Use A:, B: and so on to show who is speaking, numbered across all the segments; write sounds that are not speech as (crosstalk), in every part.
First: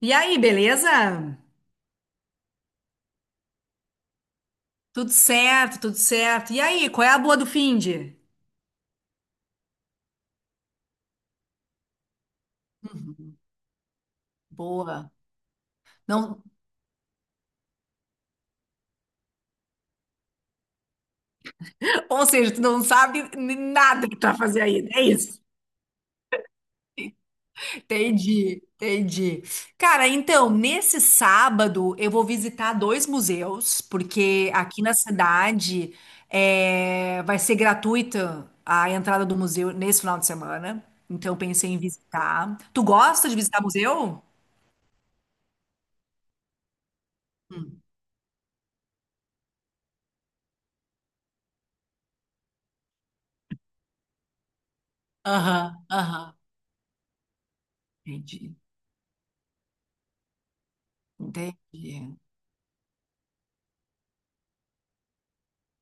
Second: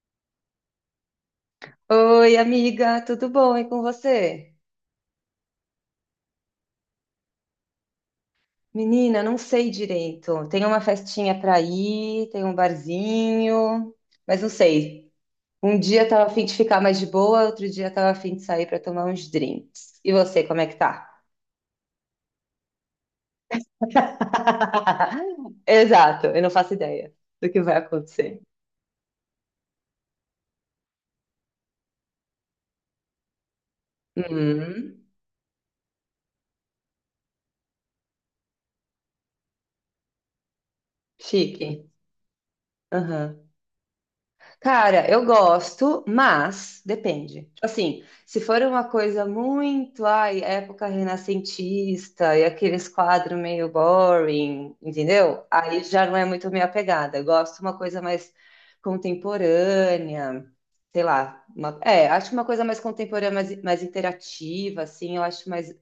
A: E aí, beleza?
B: Oi, amiga, tudo bom? E com você?
A: Tudo certo, tudo certo. E aí, qual é a boa do finde?
B: Menina, não sei direito. Tem uma festinha para ir, tem um
A: Uhum.
B: barzinho, mas não
A: Boa.
B: sei. Um dia tava a
A: Não,
B: fim de ficar mais de boa, outro dia tava a fim de sair para tomar uns drinks. E você, como é que tá?
A: (laughs) ou seja, tu não sabe nada que tu vai fazer aí. É isso.
B: (laughs) Exato, eu não faço ideia do que vai acontecer.
A: Entendi, entendi. Cara, então, nesse sábado eu vou visitar dois museus, porque aqui na
B: Hum,
A: cidade vai ser gratuita a entrada do museu nesse final de semana. Então, eu pensei em
B: chique.
A: visitar. Tu gosta de visitar museu?
B: Cara, eu gosto, mas depende. Tipo
A: Hum.
B: assim, se for uma coisa muito, ai, época renascentista e aqueles quadros meio boring, entendeu? Aí
A: Aham,
B: já não é
A: aham.
B: muito minha pegada. Eu gosto de uma coisa mais
A: Entendi.
B: contemporânea, sei lá,
A: Entendi.
B: acho uma coisa mais contemporânea, mais interativa, assim, eu acho mais,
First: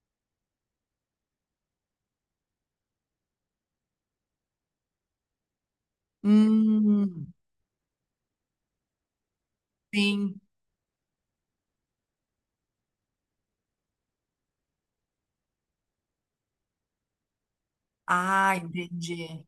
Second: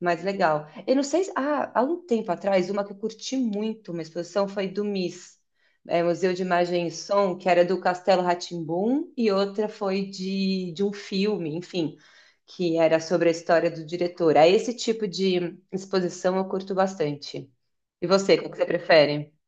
B: mais legal. Eu não sei, há um tempo atrás, uma que eu curti muito, uma exposição foi do Museu de Imagem e
A: Hum.
B: Som, que era do Castelo rá e outra foi
A: Sim.
B: de um filme, enfim, que era sobre a história do diretor. Aí esse tipo de exposição eu curto bastante. E você, qual
A: Ah,
B: que você prefere?
A: entendi.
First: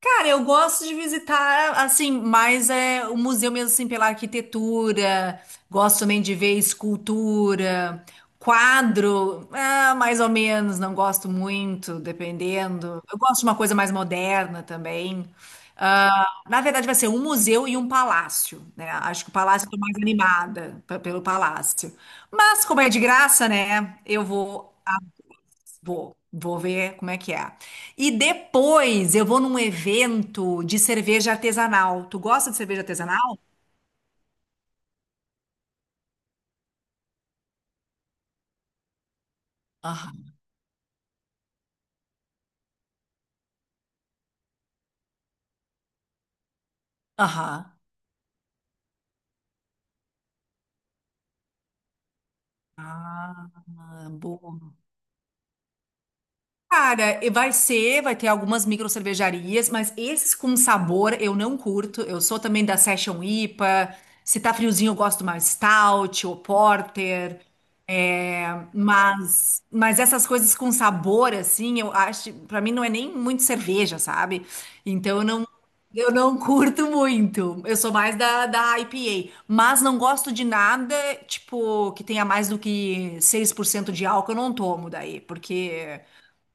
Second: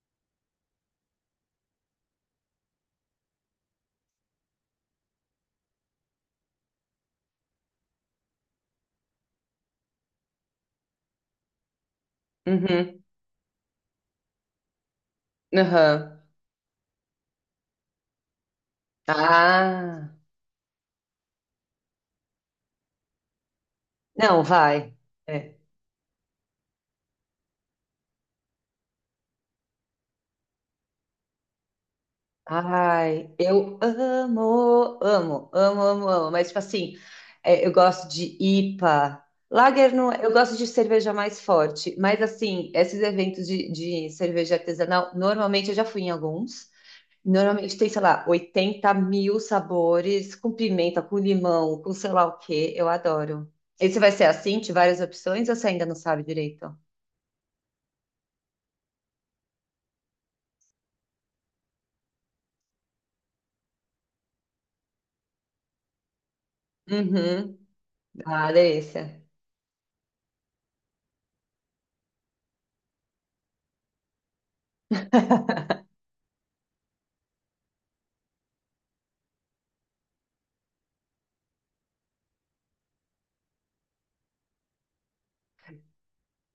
A: Cara, eu gosto de visitar, assim, mais é o museu mesmo, assim, pela arquitetura. Gosto também de ver escultura, quadro, ah, mais ou menos, não gosto muito, dependendo.
B: Uhum,
A: Eu gosto de uma coisa mais moderna também.
B: aham.
A: Ah, na verdade, vai ser um museu e um palácio, né? Acho que o palácio eu tô mais
B: Ah,
A: animada pelo palácio. Mas, como é de graça, né? Eu
B: não,
A: vou.
B: vai. É.
A: Vou, vou ver como é que é. E depois eu vou num evento de cerveja artesanal. Tu gosta de cerveja
B: Ai,
A: artesanal?
B: eu amo, amo, amo, amo, amo. Mas, tipo assim, eu gosto de IPA. Lager não,
A: Aham.
B: eu gosto de cerveja mais forte. Mas, assim, esses eventos de cerveja artesanal, normalmente eu já fui em alguns. Normalmente
A: Aham.
B: tem, sei lá, 80 mil sabores, com pimenta, com limão, com sei lá o quê. Eu adoro. Esse
A: Ah,
B: vai ser assim, de
A: boa.
B: várias opções, ou você ainda não sabe direito?
A: Cara, e vai ter algumas micro cervejarias, mas esses com sabor eu não curto. Eu sou também da Session IPA. Se tá friozinho, eu gosto mais stout ou porter.
B: Uhum.
A: É,
B: Ah, delícia.
A: mas essas coisas com sabor, assim, eu acho, pra mim não é nem muito cerveja, sabe? Então eu não curto muito. Eu sou mais da IPA. Mas não gosto de nada, tipo, que tenha mais do que 6% de álcool, eu não tomo daí, porque.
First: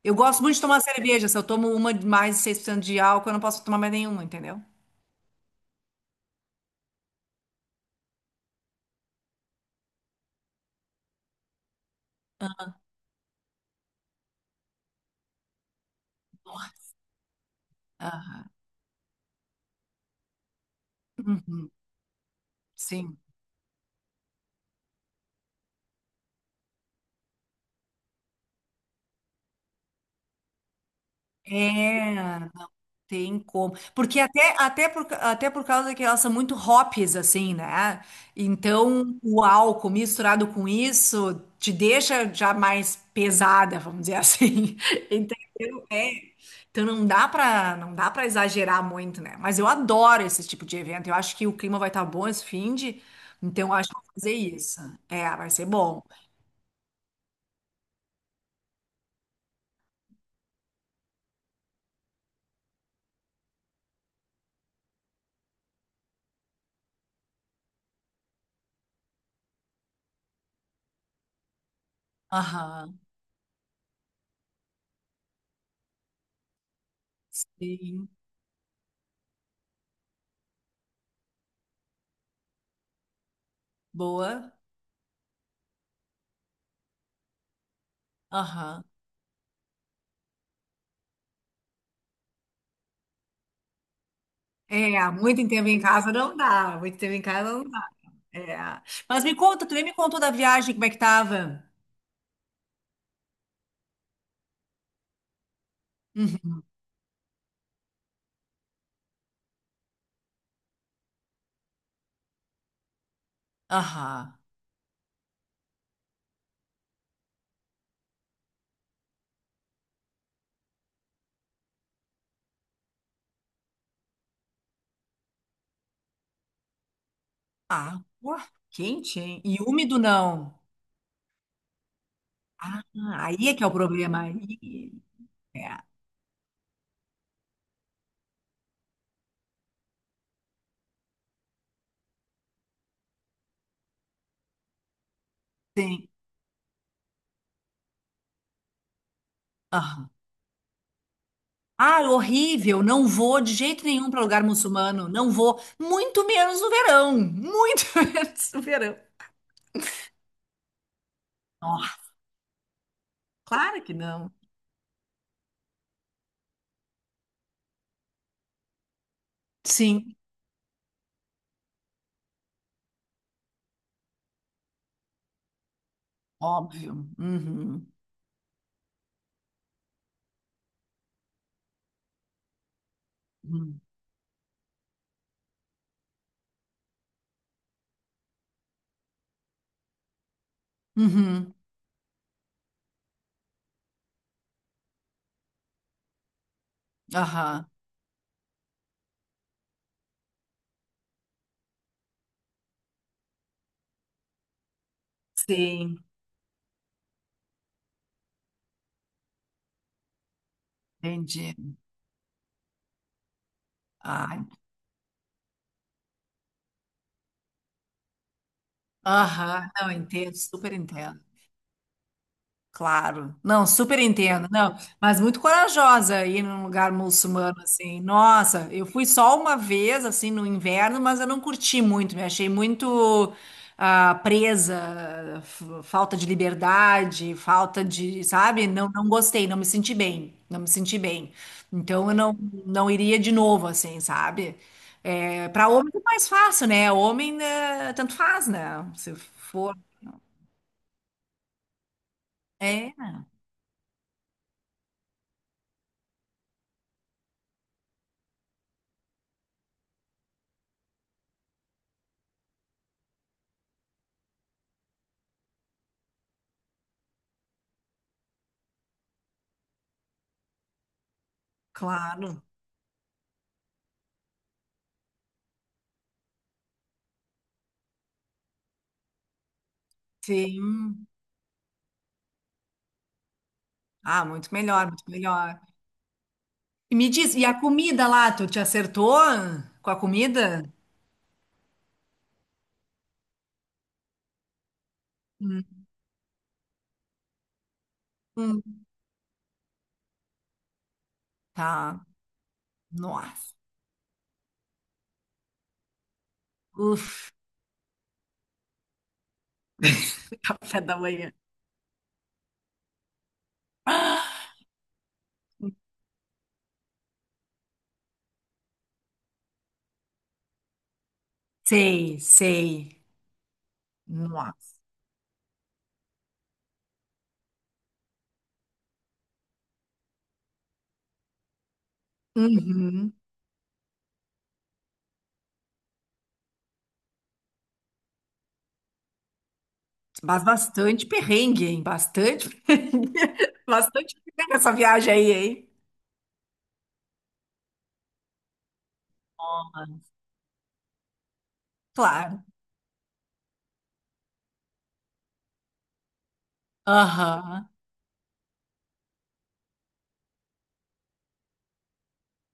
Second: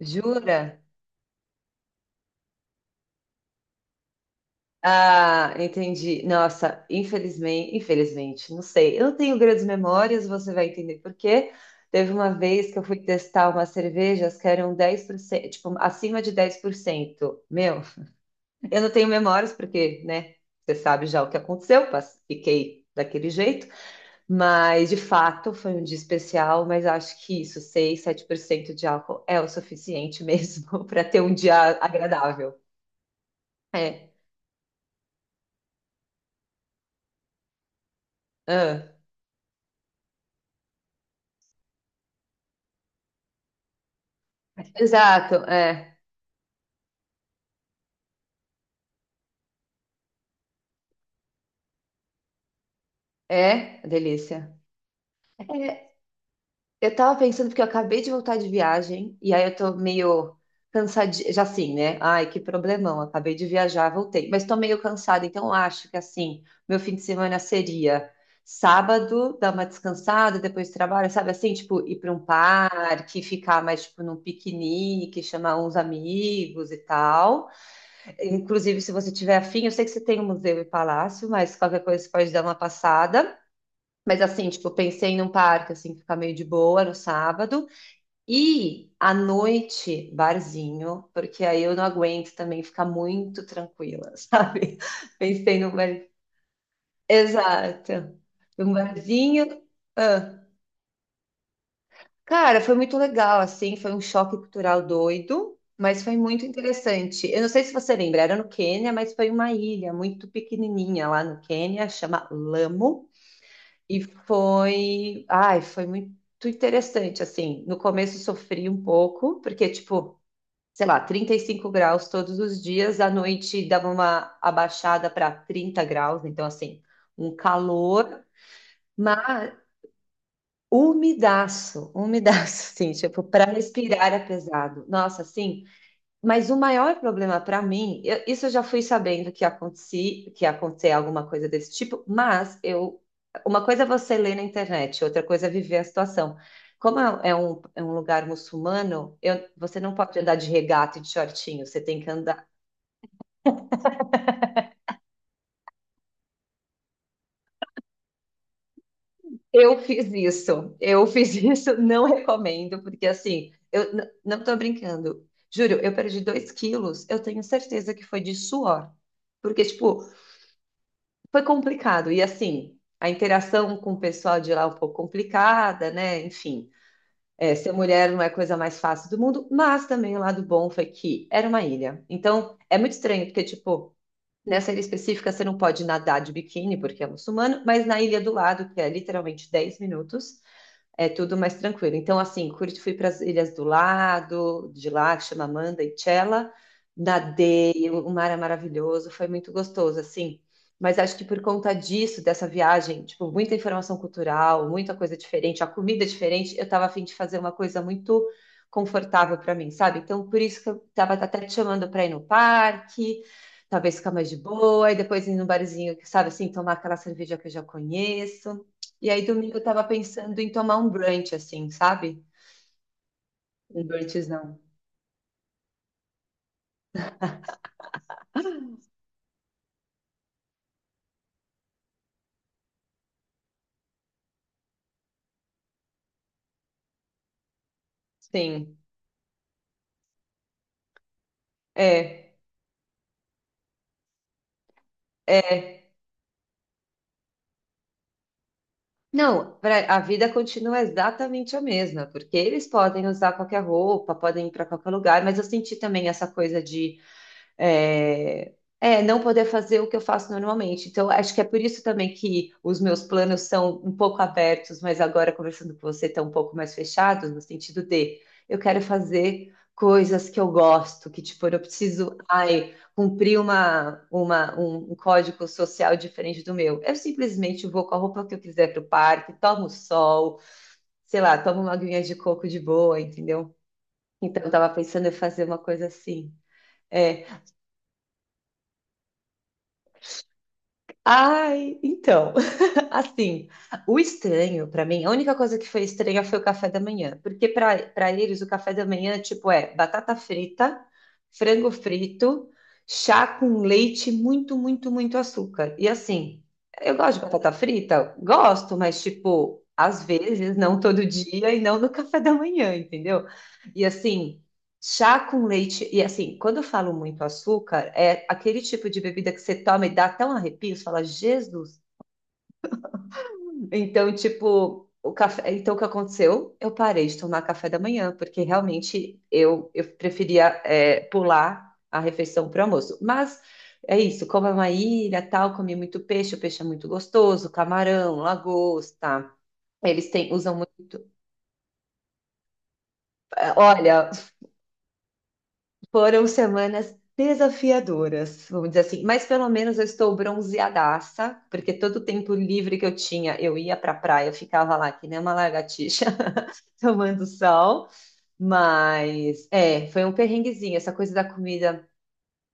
A: Eu gosto muito de
B: Jura?
A: tomar cerveja. Se eu tomo uma de mais de 6% de álcool, eu não posso tomar mais nenhuma, entendeu?
B: Ah, entendi. Nossa, infelizmente, infelizmente, não sei. Eu não tenho grandes memórias, você vai entender por quê. Teve uma vez que eu fui testar umas cervejas que eram 10%, tipo, acima de 10%. Meu,
A: Aham.
B: eu não tenho memórias porque, né, você sabe já o que
A: Uhum.
B: aconteceu, fiquei
A: Sim.
B: daquele jeito, mas de fato foi um dia especial, mas acho que isso, 6, 7% de álcool é o suficiente mesmo (laughs) para ter um dia
A: É.
B: agradável.
A: Tem como.
B: É.
A: Porque até por causa que elas são muito hops, assim, né?
B: Ah.
A: Então, o álcool misturado com isso te deixa já mais pesada, vamos dizer assim. (laughs)
B: Exato,
A: Entendeu?
B: é.
A: É. Então não dá pra, não dá para exagerar muito, né? Mas eu adoro esse tipo de evento. Eu acho que o clima vai estar bom esse fim de, então eu
B: É,
A: acho que eu vou fazer
B: delícia.
A: isso. É, vai ser
B: É,
A: bom.
B: eu tava pensando porque eu acabei de voltar de viagem e aí eu tô meio cansadinha, já assim, né? Ai, que problemão, acabei de viajar, voltei, mas tô meio cansada, então eu acho que assim, meu fim de semana seria sábado, dar uma descansada, depois trabalho, sabe assim, tipo, ir pra um
A: Aham.
B: parque, ficar mais tipo num piquenique, chamar uns amigos e tal.
A: Sim.
B: Inclusive, se você tiver afim, eu sei que você tem o Museu e Palácio, mas qualquer coisa você pode dar uma passada. Mas assim,
A: Boa.
B: tipo, eu pensei num parque, assim, ficar meio de boa no sábado.
A: Aham.
B: E à noite, barzinho, porque aí eu não aguento também ficar muito tranquila, (laughs) sabe?
A: É, muito
B: Pensei
A: tempo
B: num
A: em
B: bar.
A: casa não dá. Muito tempo em casa não.
B: Exato. Um
A: É. Mas me
B: barzinho.
A: conta, tu nem me contou da
B: Ah.
A: viagem, como é que tava?
B: Cara, foi muito legal, assim, foi um choque cultural doido, mas foi muito interessante. Eu não sei se você lembra, era no Quênia, mas foi uma ilha muito pequenininha lá no Quênia, chama Lamo. E
A: Aham.
B: foi, ai, foi muito interessante, assim, no começo sofri um pouco, porque, tipo, sei lá, 35 graus todos os dias, à noite dava uma abaixada para 30 graus, então, assim, um
A: Ah,
B: calor,
A: ué, quente, hein?
B: mas
A: E úmido não.
B: umidaço, umidaço, (laughs)
A: Ah,
B: assim, tipo,
A: aí
B: para
A: é que é o
B: respirar
A: problema.
B: é pesado.
A: Aí,
B: Nossa,
A: é,
B: assim, mas o maior problema para mim, isso eu já fui sabendo que acontecia, que ia acontecer alguma coisa desse tipo, mas eu, uma coisa é você ler na internet, outra coisa é viver a
A: tem.
B: situação. Como é um lugar muçulmano, você não
A: Aham.
B: pode andar de regata e de shortinho, você tem
A: Ah,
B: que andar.
A: horrível. Não vou de jeito nenhum para lugar muçulmano. Não vou. Muito menos no verão. Muito (laughs) menos no verão.
B: Eu fiz isso, eu fiz (laughs) isso,
A: Ó,
B: não recomendo, porque assim,
A: claro
B: eu
A: que não.
B: não estou brincando. Juro, eu perdi 2 quilos, eu tenho certeza que foi de suor. Porque, tipo,
A: Sim,
B: foi complicado. E assim, a interação com o pessoal de lá é um pouco complicada, né? Enfim,
A: óbvio.
B: ser
A: Uhum.
B: mulher não é a coisa mais fácil do mundo, mas também o lado bom foi que era uma ilha. Então, é muito estranho, porque,
A: Uhum.
B: tipo, nessa ilha específica você não pode nadar de biquíni, porque é muçulmano, mas na ilha do lado, que é literalmente 10 minutos, é tudo
A: Uhum.
B: mais tranquilo. Então, assim, curti, fui para as ilhas do lado, de lá, que chama Manda e Chela,
A: Aham.
B: nadei, o mar é maravilhoso, foi muito gostoso, assim. Mas acho que por conta disso, dessa viagem, tipo, muita informação cultural, muita coisa diferente, a comida
A: Sim,
B: é diferente, eu estava a fim de fazer uma coisa muito confortável para mim, sabe? Então, por isso que eu estava até te
A: entendi.
B: chamando para ir no parque, talvez ficar mais de
A: Ah,
B: boa, e depois ir num barzinho, sabe, assim, tomar aquela cerveja que eu já conheço. E aí, domingo eu
A: aham,
B: tava
A: não, entendo,
B: pensando em
A: super
B: tomar um
A: entendo.
B: brunch, assim, sabe?
A: Claro. Não,
B: Um
A: super entendo.
B: brunchzão.
A: Não, mas muito corajosa ir num lugar muçulmano assim. Nossa, eu fui só uma vez assim no inverno, mas eu não curti muito, me achei muito presa, falta de liberdade, falta de, sabe?
B: Sim.
A: Não, não gostei, não me senti bem, não me senti bem. Então eu
B: É.
A: não, não iria de novo assim, sabe? É, para
B: É.
A: homem é mais fácil, né? Homem, né, tanto faz, né? Se
B: Não,
A: for.
B: a vida continua exatamente a mesma, porque eles
A: É,
B: podem usar qualquer roupa, podem ir para qualquer lugar, mas eu senti também essa coisa de É, não poder fazer o que eu faço normalmente. Então, acho que é por isso também que os meus planos são um pouco abertos, mas agora conversando com você, estão um pouco mais fechados, no sentido de eu quero fazer coisas que eu gosto, que tipo, eu preciso,
A: claro.
B: ai, cumprir um código social diferente do meu. Eu simplesmente vou com a roupa que eu quiser para o parque, tomo sol,
A: Sim.
B: sei lá, tomo uma aguinha de coco de boa, entendeu?
A: Ah,
B: Então,
A: muito
B: eu tava
A: melhor, muito
B: pensando em fazer uma
A: melhor.
B: coisa assim.
A: E me
B: é
A: diz, e a comida lá, tu te acertou com a comida?
B: Ai, então, (laughs) assim, o estranho pra mim, a única coisa
A: Hum.
B: que foi estranha foi o café da manhã, porque pra para eles o café
A: Hum.
B: da manhã tipo é batata frita, frango
A: Tá.
B: frito, chá
A: Nossa.
B: com leite, muito, muito, muito açúcar. E assim, eu gosto de
A: Uf,
B: batata frita, gosto, mas tipo às
A: (laughs)
B: vezes, não
A: café da
B: todo
A: manhã.
B: dia e não no café da manhã, entendeu? E assim, chá com leite, e assim, quando eu falo muito açúcar, é aquele tipo de bebida que você toma e dá até um arrepio, você fala, Jesus
A: Sei, sei.
B: então,
A: Nossa.
B: tipo, o café, então o que aconteceu? Eu parei de tomar café da manhã, porque realmente eu preferia pular a refeição para o almoço.
A: Uhum.
B: Mas é isso, como é uma ilha, tal, comi muito peixe, o peixe é muito gostoso, camarão, lagosta. Eles têm,
A: Mas
B: usam muito.
A: bastante perrengue, hein? Bastante perrengue. (laughs)
B: Olha,
A: Bastante perrengue essa viagem aí, hein?
B: foram semanas desafiadoras, vamos dizer assim, mas pelo menos eu estou bronzeadaça, porque todo o tempo
A: Claro.
B: livre que eu tinha, eu ia para a praia, eu ficava lá que nem uma lagartixa (laughs) tomando
A: Aham.
B: sol. Mas, foi um perrenguezinho, essa coisa da comida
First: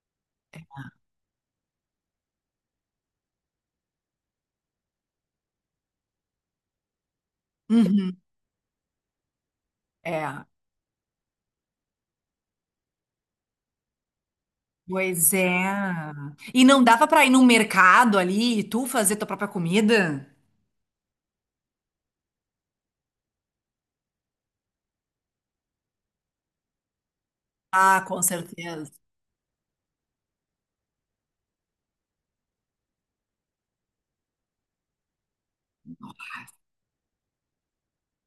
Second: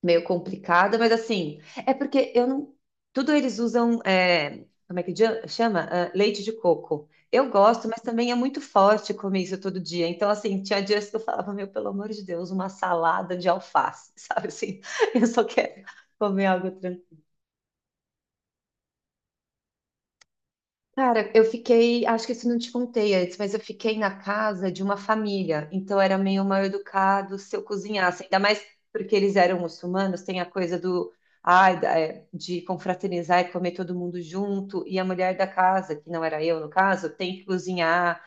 B: meio complicada, mas assim, é porque eu não. Tudo eles usam, como é que chama? Ah, leite de coco. Eu gosto, mas
A: Uhum.
B: também é muito forte comer isso todo dia. Então,
A: É.
B: assim, tinha dias que eu falava, meu, pelo amor de Deus, uma salada de alface, (laughs) sabe assim? Eu
A: Pois
B: só quero
A: é.
B: comer
A: E
B: algo.
A: não dava pra ir num mercado ali e tu fazer tua própria comida?
B: Cara, eu fiquei, acho que isso não te contei antes, mas eu fiquei na casa de uma família, então era meio mal educado se eu
A: Ah, com
B: cozinhasse, ainda mais
A: certeza.
B: porque eles eram muçulmanos, tem a coisa do, ai, da- é, de confraternizar e comer todo mundo junto, e a mulher da casa, que não era eu no caso, tem que cozinhar.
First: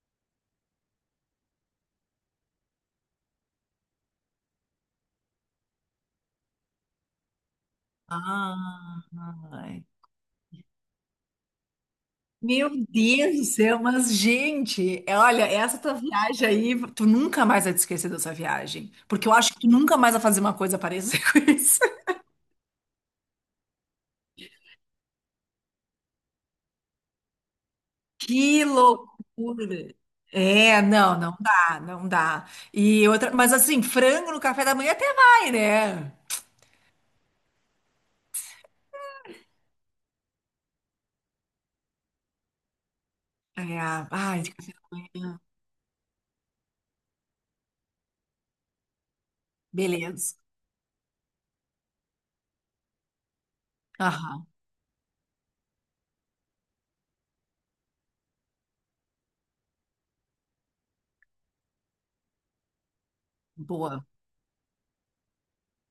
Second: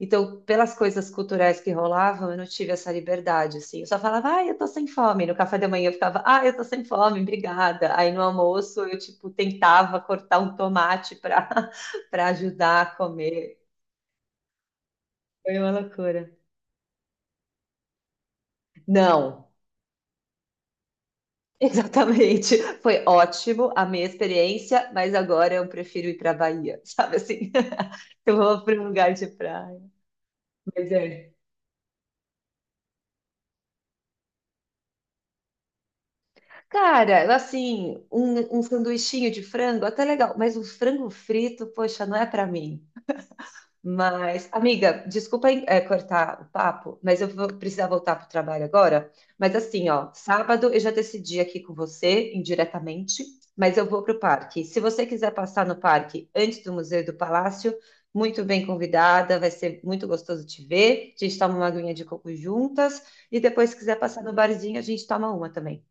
B: Então, pelas coisas culturais que rolavam, eu não tive essa liberdade, assim. Eu só falava, ai, eu tô sem fome. No café da manhã eu ficava, ai, eu tô sem fome, obrigada. Aí no almoço eu,
A: Ah,
B: tipo,
A: ai.
B: tentava cortar um tomate para
A: Meu
B: ajudar a
A: Deus do
B: comer.
A: céu, mas gente, olha,
B: Foi uma
A: essa tua
B: loucura.
A: viagem aí, tu nunca mais vai te esquecer dessa viagem, porque eu
B: Não,
A: acho que tu nunca mais vai fazer uma coisa parecida (laughs) com
B: (laughs)
A: isso.
B: exatamente. Foi ótimo a minha experiência, mas agora eu prefiro ir para Bahia, sabe assim? (laughs) Eu vou
A: Que
B: para um lugar de praia.
A: loucura! É,
B: Mas
A: não,
B: é.
A: não dá, não dá. E outra, mas assim, frango no café da manhã até vai, né?
B: Cara, assim, um sanduichinho de frango, até legal, mas um frango frito, poxa, não é para mim.
A: É, ai,
B: Mas,
A: de café da
B: amiga,
A: manhã,
B: desculpa, cortar o papo, mas eu vou precisar voltar para o trabalho agora. Mas assim, ó,
A: beleza.
B: sábado eu já decidi aqui com você, indiretamente, mas eu vou para o
A: Aham,
B: parque. Se você quiser passar no parque antes do Museu do Palácio, muito bem convidada, vai ser muito gostoso te ver. A gente toma uma aguinha de coco juntas e depois, se quiser
A: boa.
B: passar no barzinho, a gente toma uma também.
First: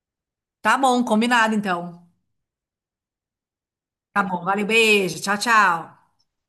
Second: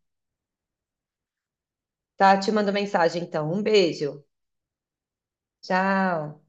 A: Tá bom, combinado então.
B: Tá? Te mando mensagem então. Um beijo.
A: Tá bom, valeu, beijo, tchau, tchau.
B: Tchau.